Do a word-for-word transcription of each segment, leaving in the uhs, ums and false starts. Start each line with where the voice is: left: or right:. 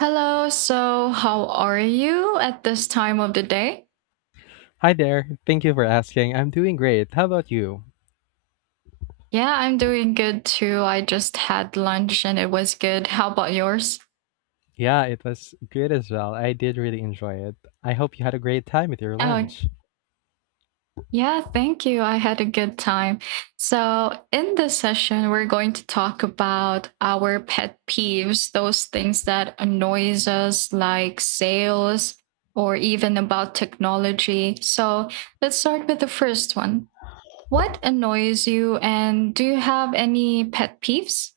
right: Hello, so how are you at this time of the day?
left: Hi there. Thank you for asking. I'm doing great. How about you?
right: Yeah, I'm doing good too. I just had lunch and it was good. How about yours?
left: Yeah, it was good as well. I did really enjoy it. I hope you had a great time with your
right: Oh,
left: lunch.
right: yeah, thank you. I had a good time. So, in this session, we're going to talk about our pet peeves, those things that annoys us, like sales or even about technology. So let's start with the first one. What annoys you and do you have any pet peeves?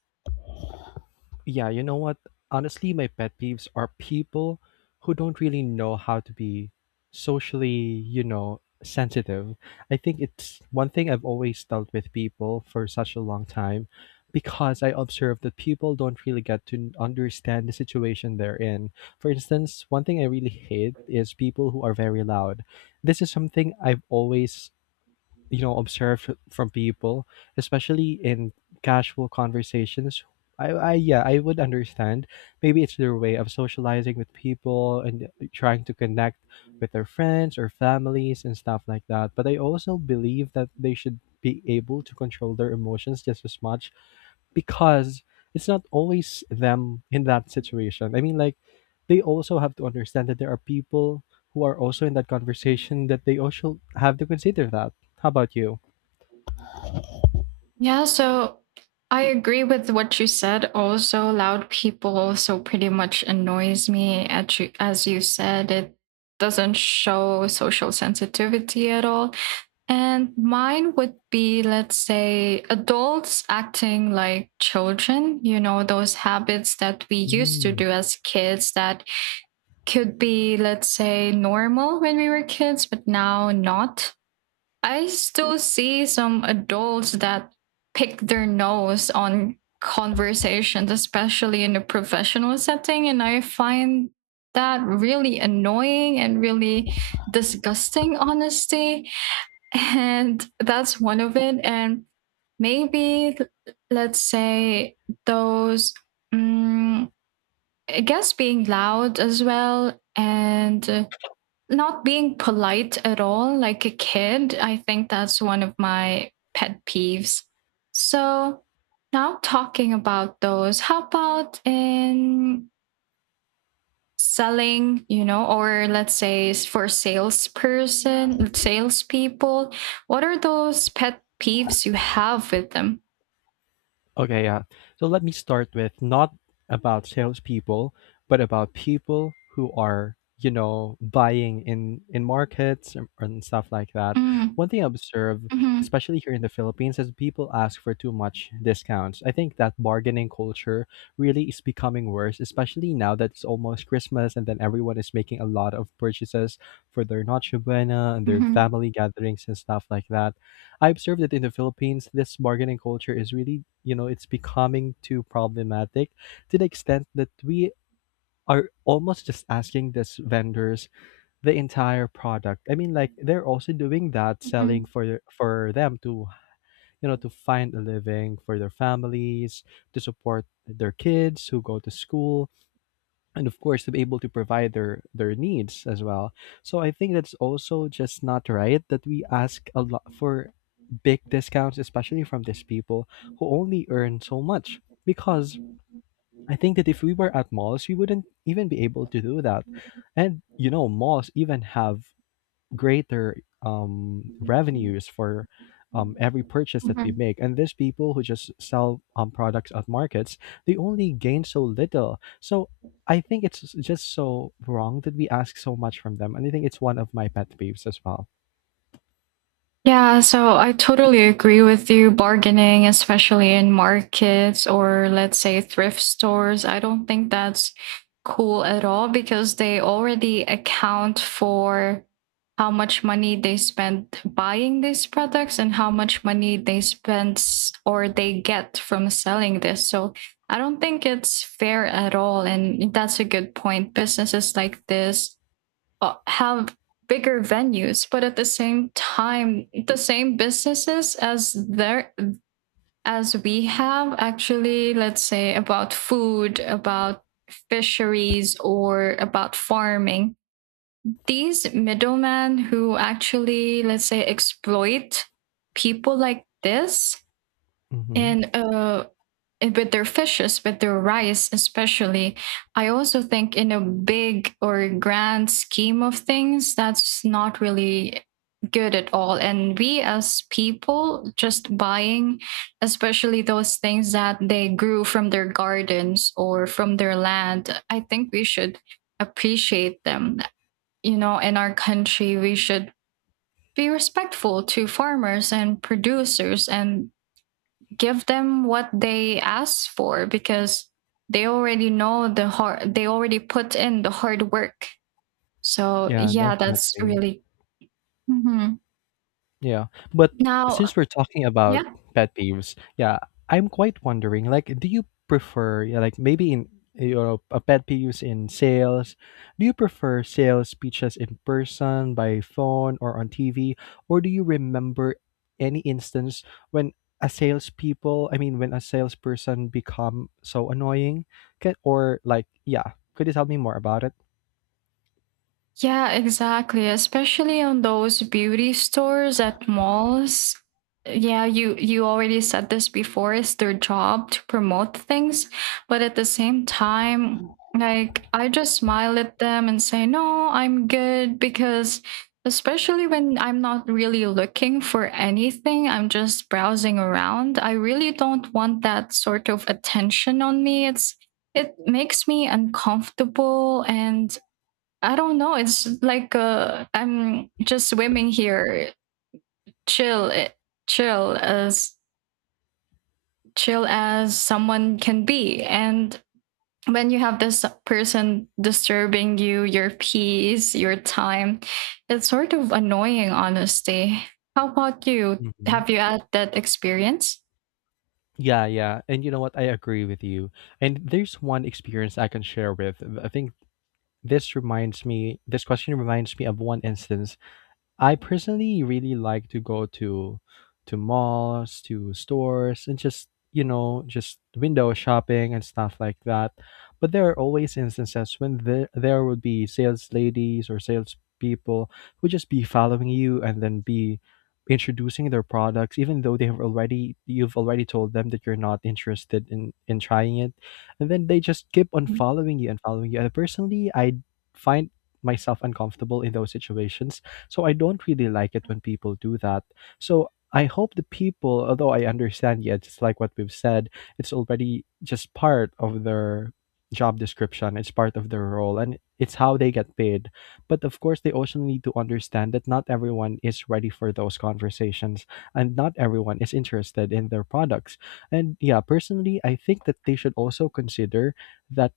left: Yeah, you know what? Honestly, my pet peeves are people who don't really know how to be socially, you know, sensitive. I think it's one thing I've always dealt with people for such a long time because I observe that people don't really get to understand the situation they're in. For instance, one thing I really hate is people who are very loud. This is something I've always you know observed from people, especially in casual conversations. I, I yeah, I would understand. Maybe it's their way of socializing with people and trying to connect with their friends or families and stuff like that. But I also believe that they should be able to control their emotions just as much because it's not always them in that situation. I mean, like, they also have to understand that there are people who are also in that conversation that they also have to consider that. How about you?
right: Yeah, so I agree with what you said. Also, loud people also pretty much annoys me at you, as you said. It doesn't show social sensitivity at all. And mine would be, let's say, adults acting like children, you know, those habits that we used to do as kids that could be, let's say, normal when we were kids, but now not. I still see some adults that pick their nose on conversations, especially in a professional setting. And I find that really annoying and really disgusting, honestly. And that's one of it. And maybe, let's say, those, mm, I guess, being loud as well and uh, not being polite at all, like a kid. I think that's one of my pet peeves. So now, talking about those, how about in selling, you know or let's say s- for salesperson, salespeople, what are those pet peeves you have with them?
left: Okay, yeah. So let me start with not about salespeople, but about people who are, you know, buying in in markets and, and stuff like that.
right: mm,
left: One thing I observe,
right: hmm
left: especially here in the Philippines, is people ask for too much discounts. I think that bargaining culture really is becoming worse, especially now that it's almost Christmas, and then everyone is making a lot of purchases for their Noche Buena and their
right: hmm
left: family gatherings and stuff like that. I observed that in the Philippines, this bargaining culture is really, you know, it's becoming too problematic to the extent that we are almost just asking these vendors the entire product. I mean, like they're also doing that, selling
right: hmm
left: for their- for them to, you know, to find a living for their families, to support their kids who go to school, and of course to be able to provide their their needs as well. So I think that's also just not right that we ask a lot for big discounts, especially from these people who only earn so much, because I think that if we were at malls we wouldn't even be able to do that. And you know malls even have greater um, revenues for um, every purchase that we
right: hmm
left: make. And these people who just sell um, products at markets, they only gain so little. So I think it's just so wrong that we ask so much from them. And I think it's one of my pet peeves as well.
right: Yeah, so I totally agree with you. Bargaining, especially in markets, or let's say thrift stores, I don't think that's cool at all, because they already account for how much money they spend buying these products and how much money they spend s- or they get from selling this. So I don't think it's fair at all. And that's a good point. Businesses like this uh, have bigger venues, but at the same time, the same businesses as there, as we have, actually, let's say about food, about fisheries, or about farming, these middlemen who actually, let's say, exploit people like this
left: Hmm
right: in a eh, with their fishes, with their rice, especially. I also think, in a big or grand scheme of things, that's not really good at all. And we, as people, just buying, especially those things that they grew from their gardens or from their land, I think we should appreciate them. You know, in our country, we should be respectful to farmers and producers and give them what they ask for, because they already know the hard they already put in the hard work. So
left: Yeah,
right: yeah, that's
left: definitely.
right: really... Mhm.
left: Yeah, but
right: Now...
left: since we're talking about pet peeves, yeah, I'm quite wondering, like, do you prefer, yeah, like maybe in your a pet peeves in sales, do you prefer sales speeches in person, by phone, or on T V, or do you remember any instance when a salespeople, I mean, when a salesperson become so annoying, can, or like, yeah, could you tell me more about
right: Yeah, exactly. Especially on those beauty stores at malls. Yeah, you you already said this before. It's their job to promote things, but at the same time, like, I just smile at them and say, "No, I'm good," because especially when I'm not really looking for anything, I'm just browsing around. I really don't want that sort of attention on me. It's... it makes me uncomfortable. And I don't know. It's like, uh, I'm just swimming here, chill, eh, chill as chill as someone can be. And when you have this person disturbing you, your peace, your time, it's sort of annoying, honestly. How about you?
left: it?
right: Have you had that experience?
left: Yeah, yeah. And you know what? I agree with you. And there's one experience I can share with. I think this reminds me, this question reminds me of one instance. I personally really like to go to to malls, to stores, and just you know just window shopping and stuff like that. But there are always instances when there there would be sales ladies or sales people who just be following you and then be introducing their products even though they have already you've already told them that you're not interested in in trying it, and then they just keep on following you and following you, and personally I find myself uncomfortable in those situations, so I don't really like it when people do that. So I hope the people, although I understand, yeah, just like what we've said, it's already just part of their job description, it's part of their role, and it's how they get paid. But of course, they also need to understand that not everyone is ready for those conversations, and not everyone is interested in their products. And yeah, personally, I think that they should also consider that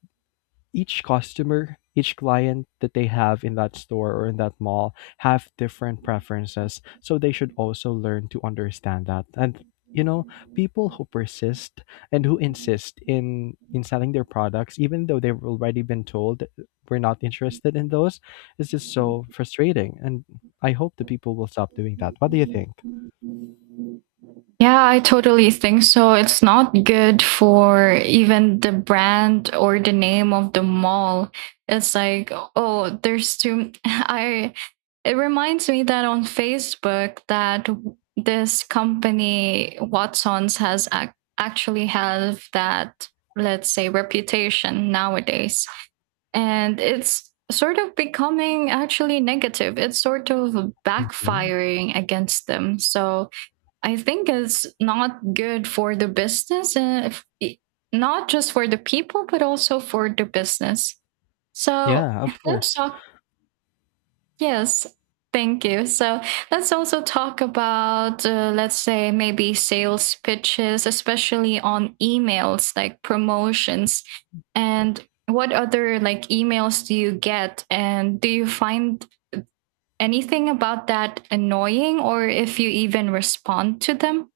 left: each customer, each client that they have in that store or in that mall have different preferences. So they should also learn to understand that. And you know, people who persist and who insist in in selling their products, even though they've already been told that we're not interested in those, is just so frustrating. And I hope the people will stop doing that. What do you think?
right: Yeah, I totally think so. It's not good for even the brand or the name of the mall. It's like, oh, there's too... I... it reminds me that on Facebook, that w- this company Watsons has ac- actually have that, let's say, reputation nowadays. And it's sort of becoming actually negative. It's sort of
left: Mhm.
right: backfiring against them. So I think it's not good for the business, uh, if, I- not just for the people, but also for the business. So
left: Yeah, of
right: let's
left: course.
right: talk. Yes, thank you. So let's also talk about, uh, let's say, maybe sales pitches, especially on emails like promotions. And what other, like, emails do you get? And do you find anything about that annoying, or if you even respond to them?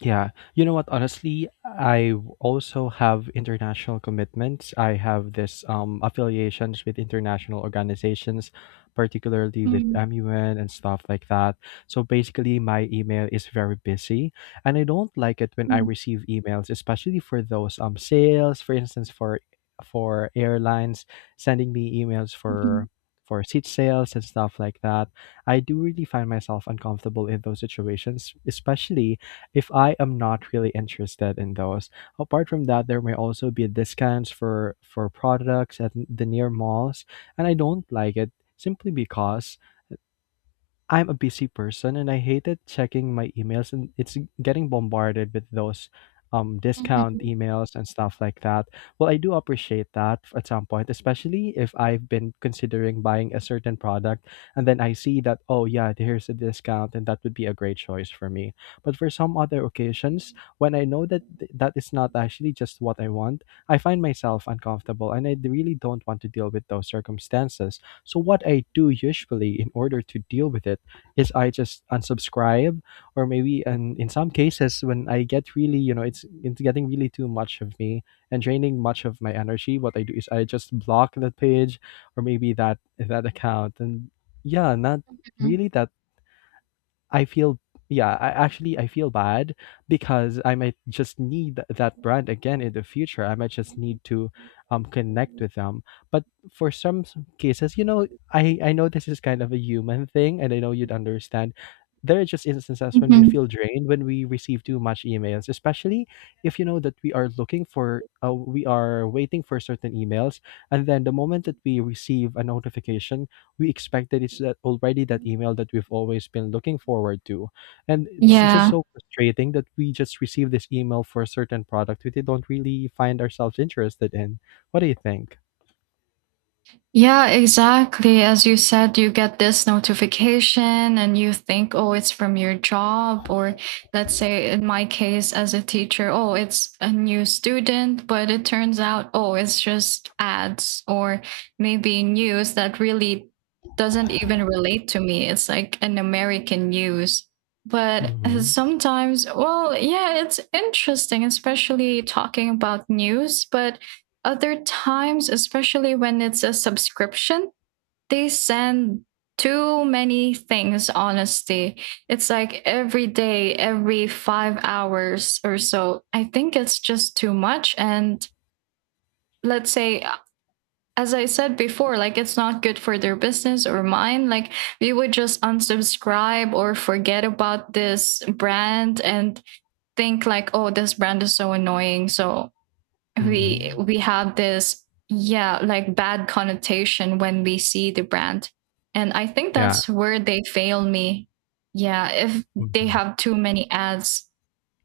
left: Yeah, you know what? Honestly, I w- also have international commitments. I have this um, affiliations with international organizations, particularly with M U N and stuff like that. So basically, my email is very busy, and I don't like it when I receive emails, especially for those um sales, for instance, for for airlines sending me emails
right: Mhm.
left: for for seat sales and stuff like that. I do really find myself uncomfortable in those situations, especially if I am not really interested in those. Apart from that, there may also be discounts for for products at the near malls, and I don't like it simply because I'm a busy person, and I hated checking my emails and it's getting bombarded with those um discount
right: Mhm.
left: emails and stuff like that. Well, I do appreciate that at some point, especially if I've been considering buying a certain product and then I see that oh yeah, here's a discount and that would be a great choice for me. But for some other occasions, when I know that th- that is not actually just what I want, I find myself uncomfortable and I d- really don't want to deal with those circumstances. So what I do usually in order to deal with it is I just unsubscribe, or maybe and in some cases when I get really, you know, it's it's getting really too much of me and draining much of my energy. What I do is I just block that page or maybe that that account, and yeah, not
right: Mhm.
left: really that I feel yeah, I actually I feel bad because I might just need that brand again in the future. I might just need to um connect with them. But for some s- cases, you know, I I know this is kind of a human thing and I know you'd understand. There are just instances when we
right: Mhm.
left: feel drained when we receive too much emails, especially if you know that we are looking for uh, we are waiting for certain emails, and then the moment that we receive a notification, we expect that it's that already that email that we've always been looking forward to, and it's just
right: Yeah.
left: so frustrating that we just receive this email for a certain product we don't really find ourselves interested in. What do you think?
right: Yeah, exactly. As you said, you get this notification and you think, oh, it's from your job. Or let's say, in my case, as a teacher, oh, it's a new student. But it turns out, oh, it's just ads, or maybe news that really doesn't even relate to me. It's like an American news. But uh,
left: Hmm
right: sometimes, well, yeah, it's interesting, especially talking about news. But other times, especially when it's a subscription, they send too many things, honestly. It's like every day, every five hours or so. I think it's just too much. And let's say, as I said before, like, it's not good for their business or mine. Like, we would just unsubscribe or forget about this brand and think like, oh, this brand is so annoying. So we
left: hmm
right: we have this, yeah, like, bad connotation when we see the brand, and I think
left: yeah.
right: that's where they fail me. Yeah. If they
left: hmm
right: have too many ads,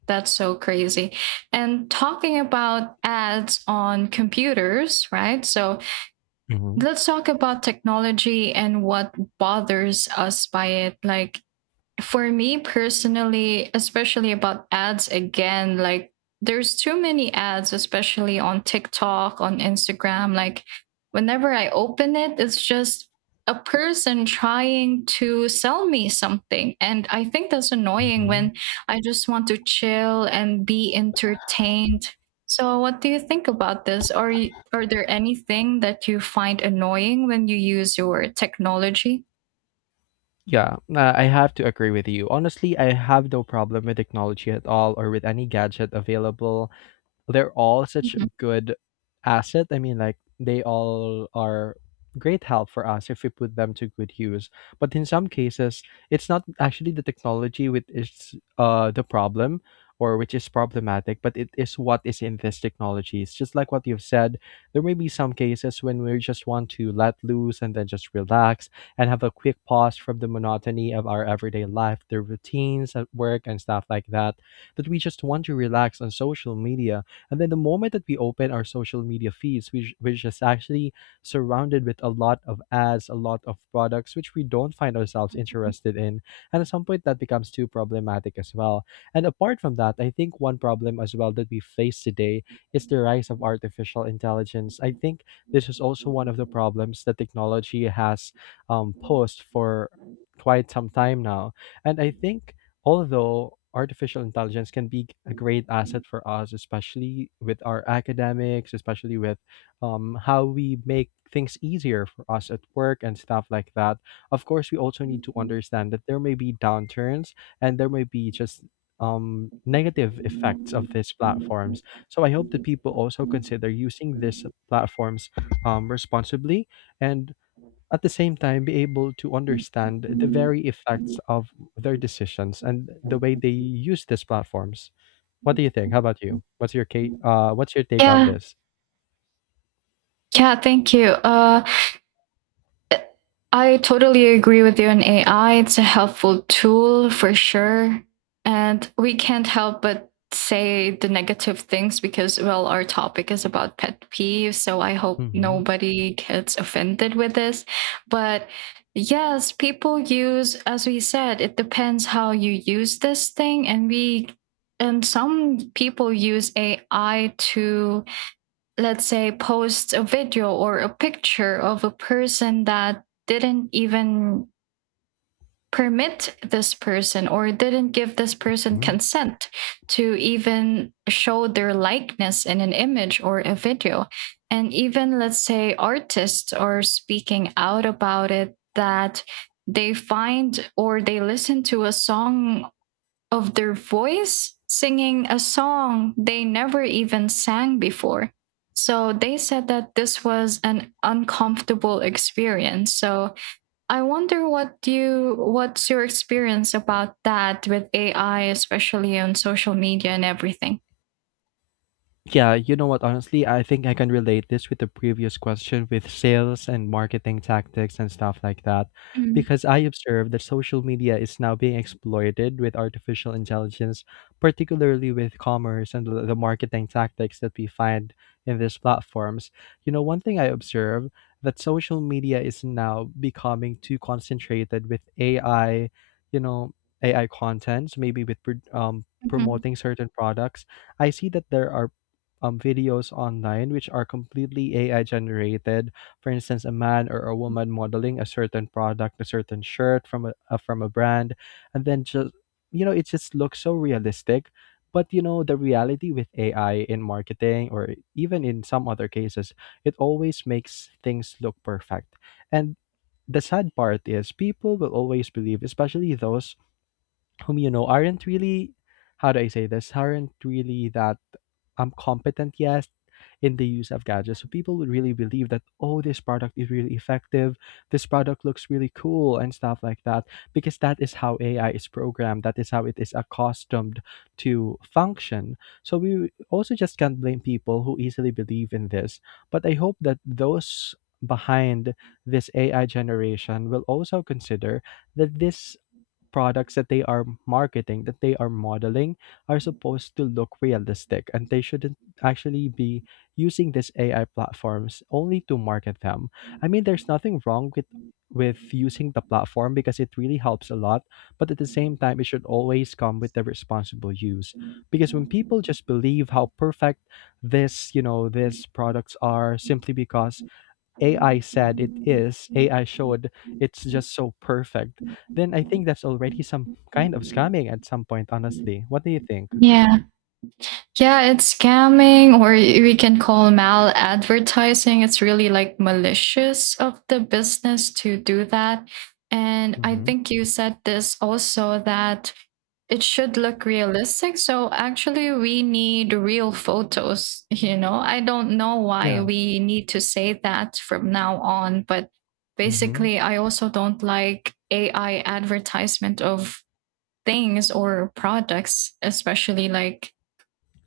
right: that's so crazy. And talking about ads on computers, right? So
left: hmm
right: let's talk about technology and what bothers us by it. Like, for me personally, especially about ads again, like, there's too many ads, especially on TikTok, on Instagram. Like, whenever I open it, it's just a person trying to sell me something. And I think that's annoying
left: hmm
right: when I just want to chill and be entertained. So what do you think about this? Are you, are there anything that you find annoying when you use your technology?
left: yeah, uh, I have to agree with you. Honestly, I have no problem with technology at all or with any gadget available. They're all such a good asset. I mean, like they all are great help for us if we put them to good use. But in some cases, it's not actually the technology which is uh the problem or which is problematic, but it is what is in this technology. It's just like what you've said. There may be some cases when we just want to let loose and then just relax and have a quick pause from the monotony of our everyday life, the routines at work and stuff like that. That we just want to relax on social media, and then the moment that we open our social media feeds, we, we're just actually surrounded with a lot of ads, a lot of products which we don't find ourselves interested in. And at some point that becomes too problematic as well. And apart from that, I think one problem as well that we face today is the rise of
right: Mhm.
left: artificial intelligence. I think this is also one of the problems that technology has um, posed for quite some time now. And I think although artificial intelligence can be a great asset for us, especially with our academics, especially with um, how we make things easier for us at work and stuff like that. Of course, we also need to understand that there may be downturns and there may be just um, negative effects of these platforms. So I hope that people also consider using these platforms um, responsibly, and at the same time be able to understand the very effects of their decisions and the way they use these platforms. What do you think? How about you? What's your ca- uh, what's your take on
right: Yeah,
left: this?
right: yeah, thank you. Uh, I totally agree with you on A I. It's a helpful tool for sure. And we can't help but say the negative things, because, well, our topic is about pet peeves. So I hope
left: Mm-hmm.
right: nobody gets offended with this. But yes, people use, as we said, it depends how you use this thing. And we, and some people use A I to, let's say, post a video or a picture of a person that didn't even permit this person or didn't give this person consent to even show their likeness in an image or a video. And even, let's say, artists are speaking out about it, that they find or they listen to a song of their voice singing a song they never even sang before. So they said that this was an uncomfortable experience. So I wonder what you... what's your experience about that with A I, especially on social media and everything.
left: Yeah, you know what? Honestly, I think I can relate this with the previous question with sales and marketing tactics and stuff like that.
right: Mm,
left: Because I observe that social media is now being exploited with artificial intelligence, particularly with commerce and the the marketing tactics that we find in these platforms. You know, one thing I observe that social media is now becoming too concentrated with A I, you know, A I contents, maybe with pro- um, promoting certain products. I see that there are um, videos online which are completely A I generated. For instance, a man or a woman modeling a certain product, a certain shirt from a uh, from a brand, and then just you know it just looks so realistic. But you know the reality with A I in marketing or even in some other cases, it always makes things look perfect. And the sad part is people will always believe, especially those whom you know aren't really, how do I say this, aren't really that um competent yet in the use of gadgets. So people would really believe that, oh, this product is really effective, this product looks really cool and stuff like that because that is how A I is programmed, that is how it is accustomed to function. So we also just can't blame people who easily believe in this. But I hope that those behind this A I generation will also consider that this products that they are marketing, that they are modeling, are supposed to look realistic and they shouldn't actually be using these A I platforms only to market them. I mean, there's nothing wrong with with using the platform because it really helps a lot, but at the same time it should always come with the responsible use. Because when people just believe how perfect this, you know, these products are simply because A I said it
right: mhm,
left: is, A I showed it's just so perfect, then I think that's already some kind of scamming at some point, honestly. What do you think?
right: Yeah. Yeah, it's scamming, or y- we can call mal advertising. It's really like malicious of the business to do that. And I
left: Mhm.
right: think you said this also, that it should look realistic. So actually we need real photos, you know. I don't know why
left: Yeah.
right: we need to say that from now on, but
left: Mhm.
right: basically I also don't like A I advertisement of things or products, especially like,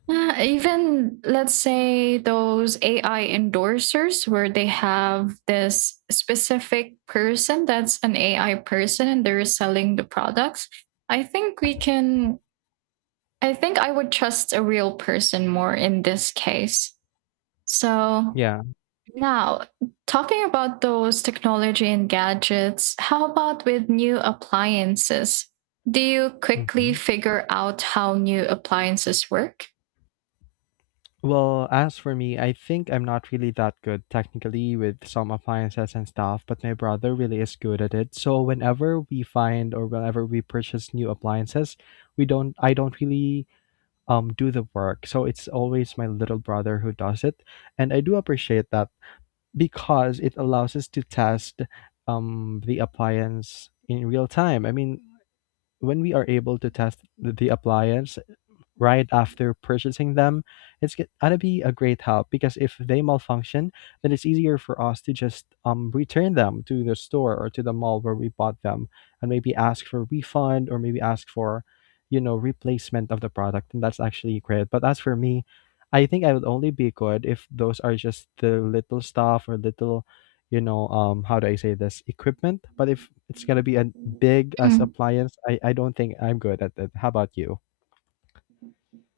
right: uh, even let's say those A I endorsers where they have this specific person that's an A I person and they're selling the products. I think we can, I think I would trust a real person more in this case. So
left: Yeah.
right: now, talking about those technology and gadgets, how about with new appliances? Do you quickly
left: Mhm.
right: figure out how new appliances work?
left: Well, as for me, I think I'm not really that good technically with some appliances and stuff, but my brother really is good at it. So whenever we find or whenever we purchase new appliances, we don't I don't really um do the work. So it's always my little brother who does it, and I do appreciate that because it allows us to test um, the appliance in real time. I mean, when we are able to test the the appliance right after purchasing them, it's g- gonna be a great help because if they malfunction, then it's easier for us to just um, return them to the store or to the mall where we bought them and maybe ask for refund or maybe ask for, you know, replacement of the product. And that's actually great. But as for me, I think I would only be good if those are just the little stuff or little, you know, um, how do I say this, equipment? But if it's gonna be a big as
right: Mm.
left: appliance, I, I don't think I'm good at it. How about you?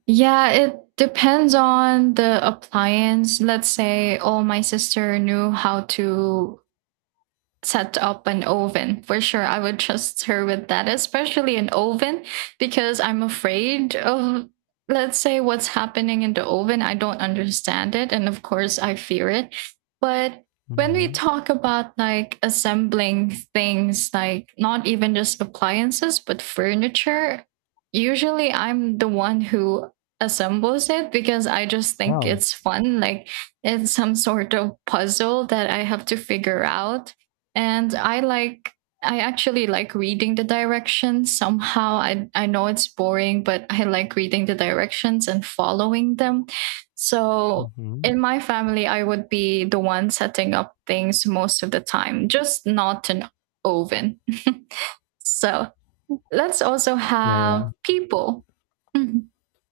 right: Yeah, it depends on the appliance. Let's say, oh, my sister knew how to set up an oven. For sure, I would trust her with that, especially an oven, because I'm afraid of, let's say, what's happening in the oven. I don't understand it, and of course I fear it. But when we
left: Mhm.
right: talk about, like, assembling things, like, not even just appliances but furniture, usually I'm the one who assembles it, because I just think
left: Wow.
right: it's fun. Like, it's some sort of puzzle that I have to figure out. And I like I actually like reading the directions. Somehow, i i know it's boring, but I like reading the directions and following them. So
left: Mhm.
right: in my family, I would be the one setting up things most of the time, just not an oven. So let's also
left: Yeah, yeah.
right: have people. Mhm.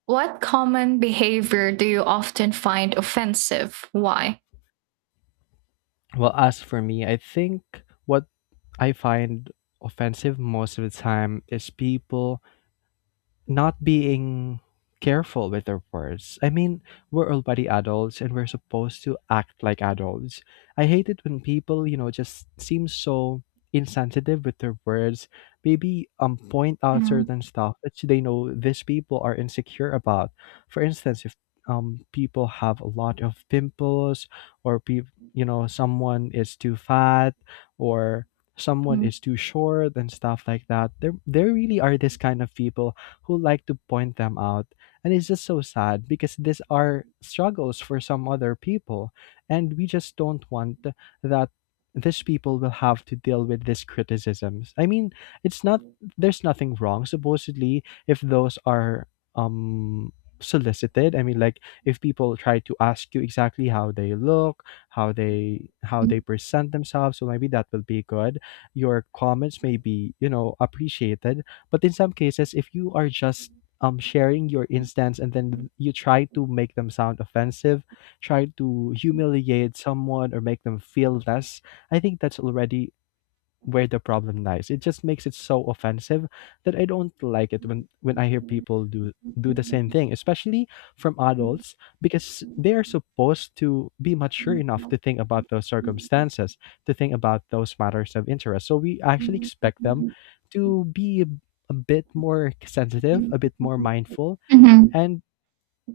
right: What common behavior do you often find offensive, why?
left: Well, as for me, I think what I find offensive most of the time is people not being careful with our words. I mean, we're already adults and we're supposed to act like adults. I hate it when people, you know, just seem so insensitive with their words. Maybe um point out certain stuff that they know these people are insecure about. For instance, if um people have a lot of pimples or people, you know, someone is too fat or someone is too short and stuff like that, there there really are this kind of people who like to point them out. And it's just so sad because these are struggles for some other people. And we just don't want that these people will have to deal with these criticisms. I mean, it's not, there's nothing wrong, supposedly, if those are um solicited. I mean, like, if people try to ask you exactly how they look, how they how
right: Mhm.
left: they present themselves, so maybe that will be good, your comments may be, you know, appreciated. But in some cases, if you are just um, sharing your instance and then you try to make them sound offensive, try to humiliate someone or make them feel less, I think that's already where the problem lies. It just makes it so offensive that I don't like it when when I hear people do do the same thing, especially from adults, because they are supposed to be mature enough to think about those circumstances, to think about those matters of interest. So we actually expect them to be a bit more sensitive, a bit more mindful,
right: Mhm.
left: and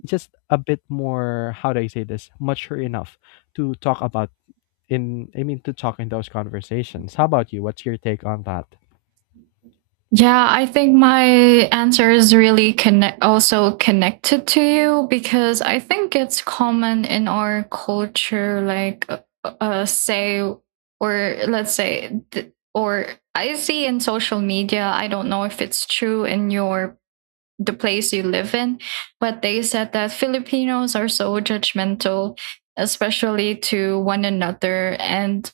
left: just a bit more, how do I say this, mature enough to talk about in I mean to talk in those conversations. How about you? What's your take on that?
right: Yeah, I think my answer is really connect also connected to you, because I think it's common in our culture, like, uh, uh, say, or let's say th- or I see in social media. I don't know if it's true in your the place you live in, but they said that Filipinos are so judgmental, especially to one another. And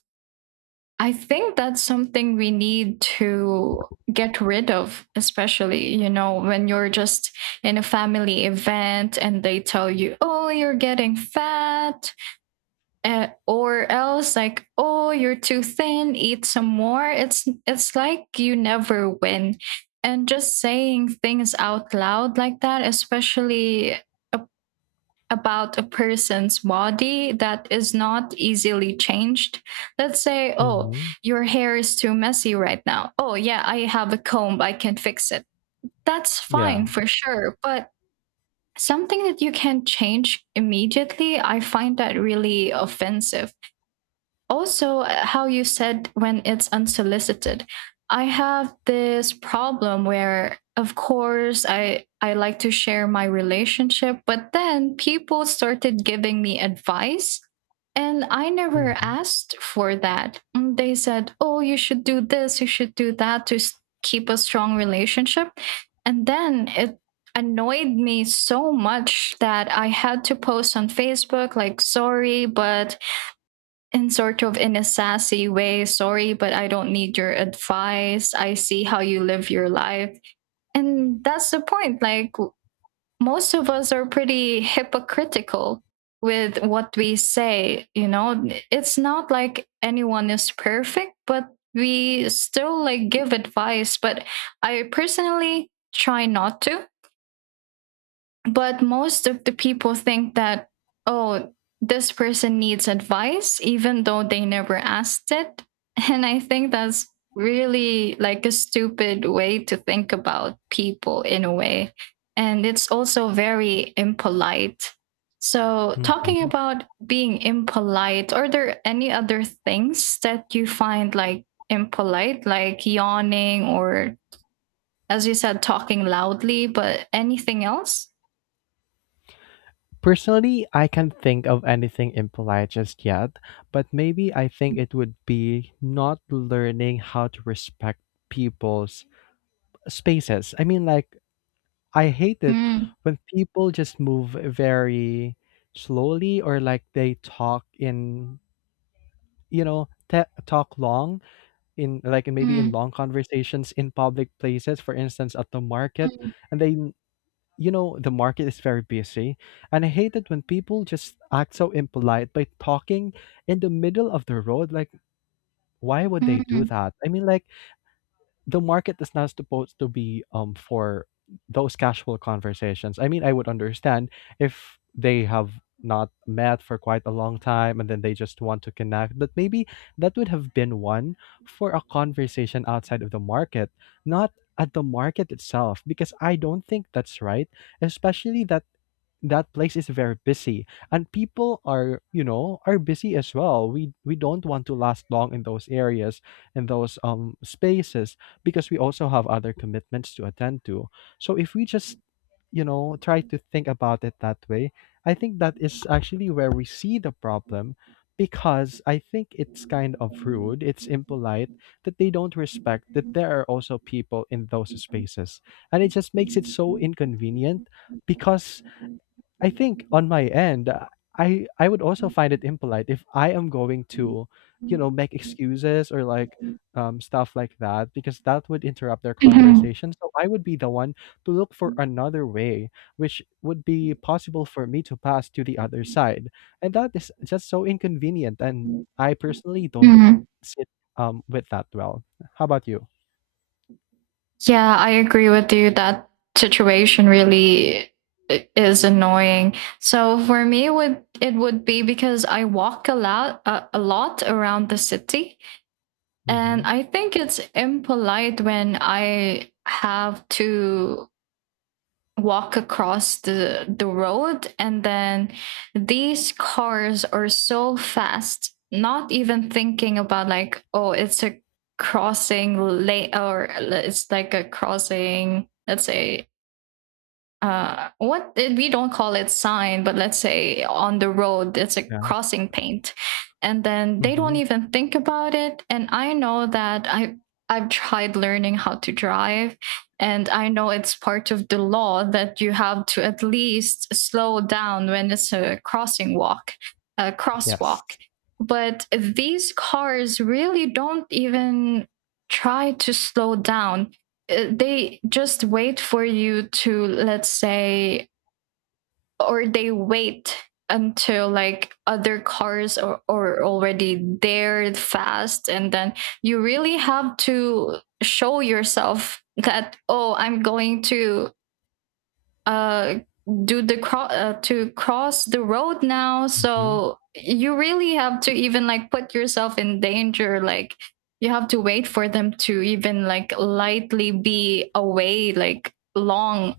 right: I think that's something we need to get rid of, especially, you know, when you're just in a family event and they tell you, oh, you're getting fat, uh, or else like, oh, you're too thin, eat some more. It's, it's like you never win. And just saying things out loud like that, especially a about a person's body that is not easily changed. Let's say, oh,
left: Mm-hmm.
right: your hair is too messy right now. Oh, yeah, I have a comb, I can fix it. That's fine
left: Yeah.
right: for sure. But something that you can change immediately, I find that really offensive also uh, how you said when it's unsolicited. I have this problem where, of course, i i like to share my relationship, but then people started giving me advice and I never
left: Hmm.
right: asked for that. Mm, they said, oh, you should do this, you should do that to s- keep a strong relationship, and then it annoyed me so much that I had to post on Facebook, like, sorry, but in sort of in a sassy way, sorry but I don't need your advice, I see how you live your life, and that's the point. Like w- most of us are pretty hypocritical with what we say, you know. It's not like anyone is perfect, but we still like give advice. But I personally try not to, but most of the people think that, oh, this person needs advice, even though they never asked it. And I think that's really like a stupid way to think about people in a way. And it's also very impolite. So, talking
left: Hmm.
right: about being impolite, are there any other things that you find like impolite, like yawning or, as you said, talking loudly, but anything else?
left: Personally, I can't think of anything impolite just yet, but maybe I think it would be not learning how to respect people's spaces. I mean, like, I hate it
right: Mm,
left: when people just move very slowly or like they talk in, you know, te- talk long in, like, maybe in
right: mm,
left: long conversations in public places, for instance at the market,
right: mm,
left: and then, you know, the market is very busy and I hate it when people just act so impolite by talking in the middle of the road, like, why would they do
right: mm,
left: that? I mean, like, the market is not supposed to be um for those casual conversations. I mean, I would understand if they have not met for quite a long time and then they just want to connect, but maybe that would have been one for a conversation outside of the market, not at the market itself, because I don't think that's right, especially that that place is very busy and people are, you know, are busy as well. We we don't want to last long in those areas, in those um spaces, because we also have other commitments to attend to. So if we just, you know, try to think about it that way, I think that is actually where we see the problem, because I think it's kind of rude, it's impolite that they don't respect that there are also people in those spaces. And it just makes it so inconvenient because I think on my end, uh, I I would also find it impolite if I am going to, you
right: mm.
left: know, make excuses or like um, stuff like that, because that would interrupt their
right: mhm,
left: conversation. So I would be the one to look for another way, which would be possible for me to pass to the other side, and that is just so inconvenient. And I personally don't
right: mhm.
left: sit um, with that well. How about you?
right: Yeah, I agree with you. That situation really i- is annoying. So for me, would it would be because I walk a lot, uh, a lot around the city, and
left: Mhm.
right: I think it's impolite when I have to walk across the the road, and then these cars are so fast, not even thinking about, like, oh, it's a crossing lane, or it's like a crossing, let's say, uh what we don't call it, sign, but let's say on the road it's a
left: Yeah.
right: crossing paint, and then they don't
left: Mhm.
right: even think about it. And I know that i i've tried learning how to drive, and I know it's part of the law that you have to at least slow down when it's a crossing walk, a crosswalk.
left: Yes.
right: But these cars really don't even try to slow down. Uh, they just wait for you to, let's say, or they wait until like other cars are, are already there fast, and then you really have to show yourself that, oh, I'm going to uh do the cro- uh, to cross the road now.
left: Mhm.
right: So you really have to even like put yourself in danger, like you have to wait for them to even like lightly be away like long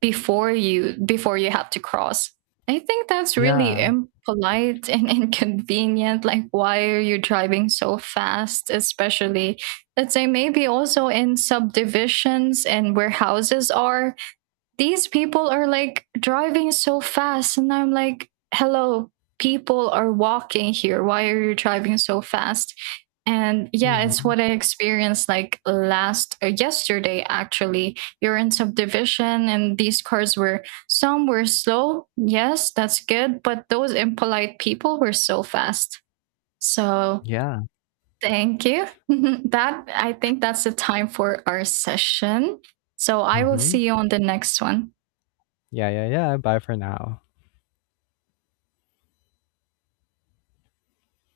right: before you before you have to cross. I think that's really
left: Yeah.
right: impolite and inconvenient. Like, why are you driving so fast, especially, let's say, maybe also in subdivisions and where houses are? These people are like driving so fast, and I'm like, hello, people are walking here, why are you driving so fast? And yeah, it's
left: Mhm.
right: what I experienced like last, uh, yesterday actually. You're in subdivision and these cars were, some were slow, yes, that's good, but those impolite people were so fast. So
left: Yeah.
right: thank you. that I think that's the time for our session, so I will
left: Mhm.
right: see you on the next one.
left: Yeah, yeah, yeah. Bye for now.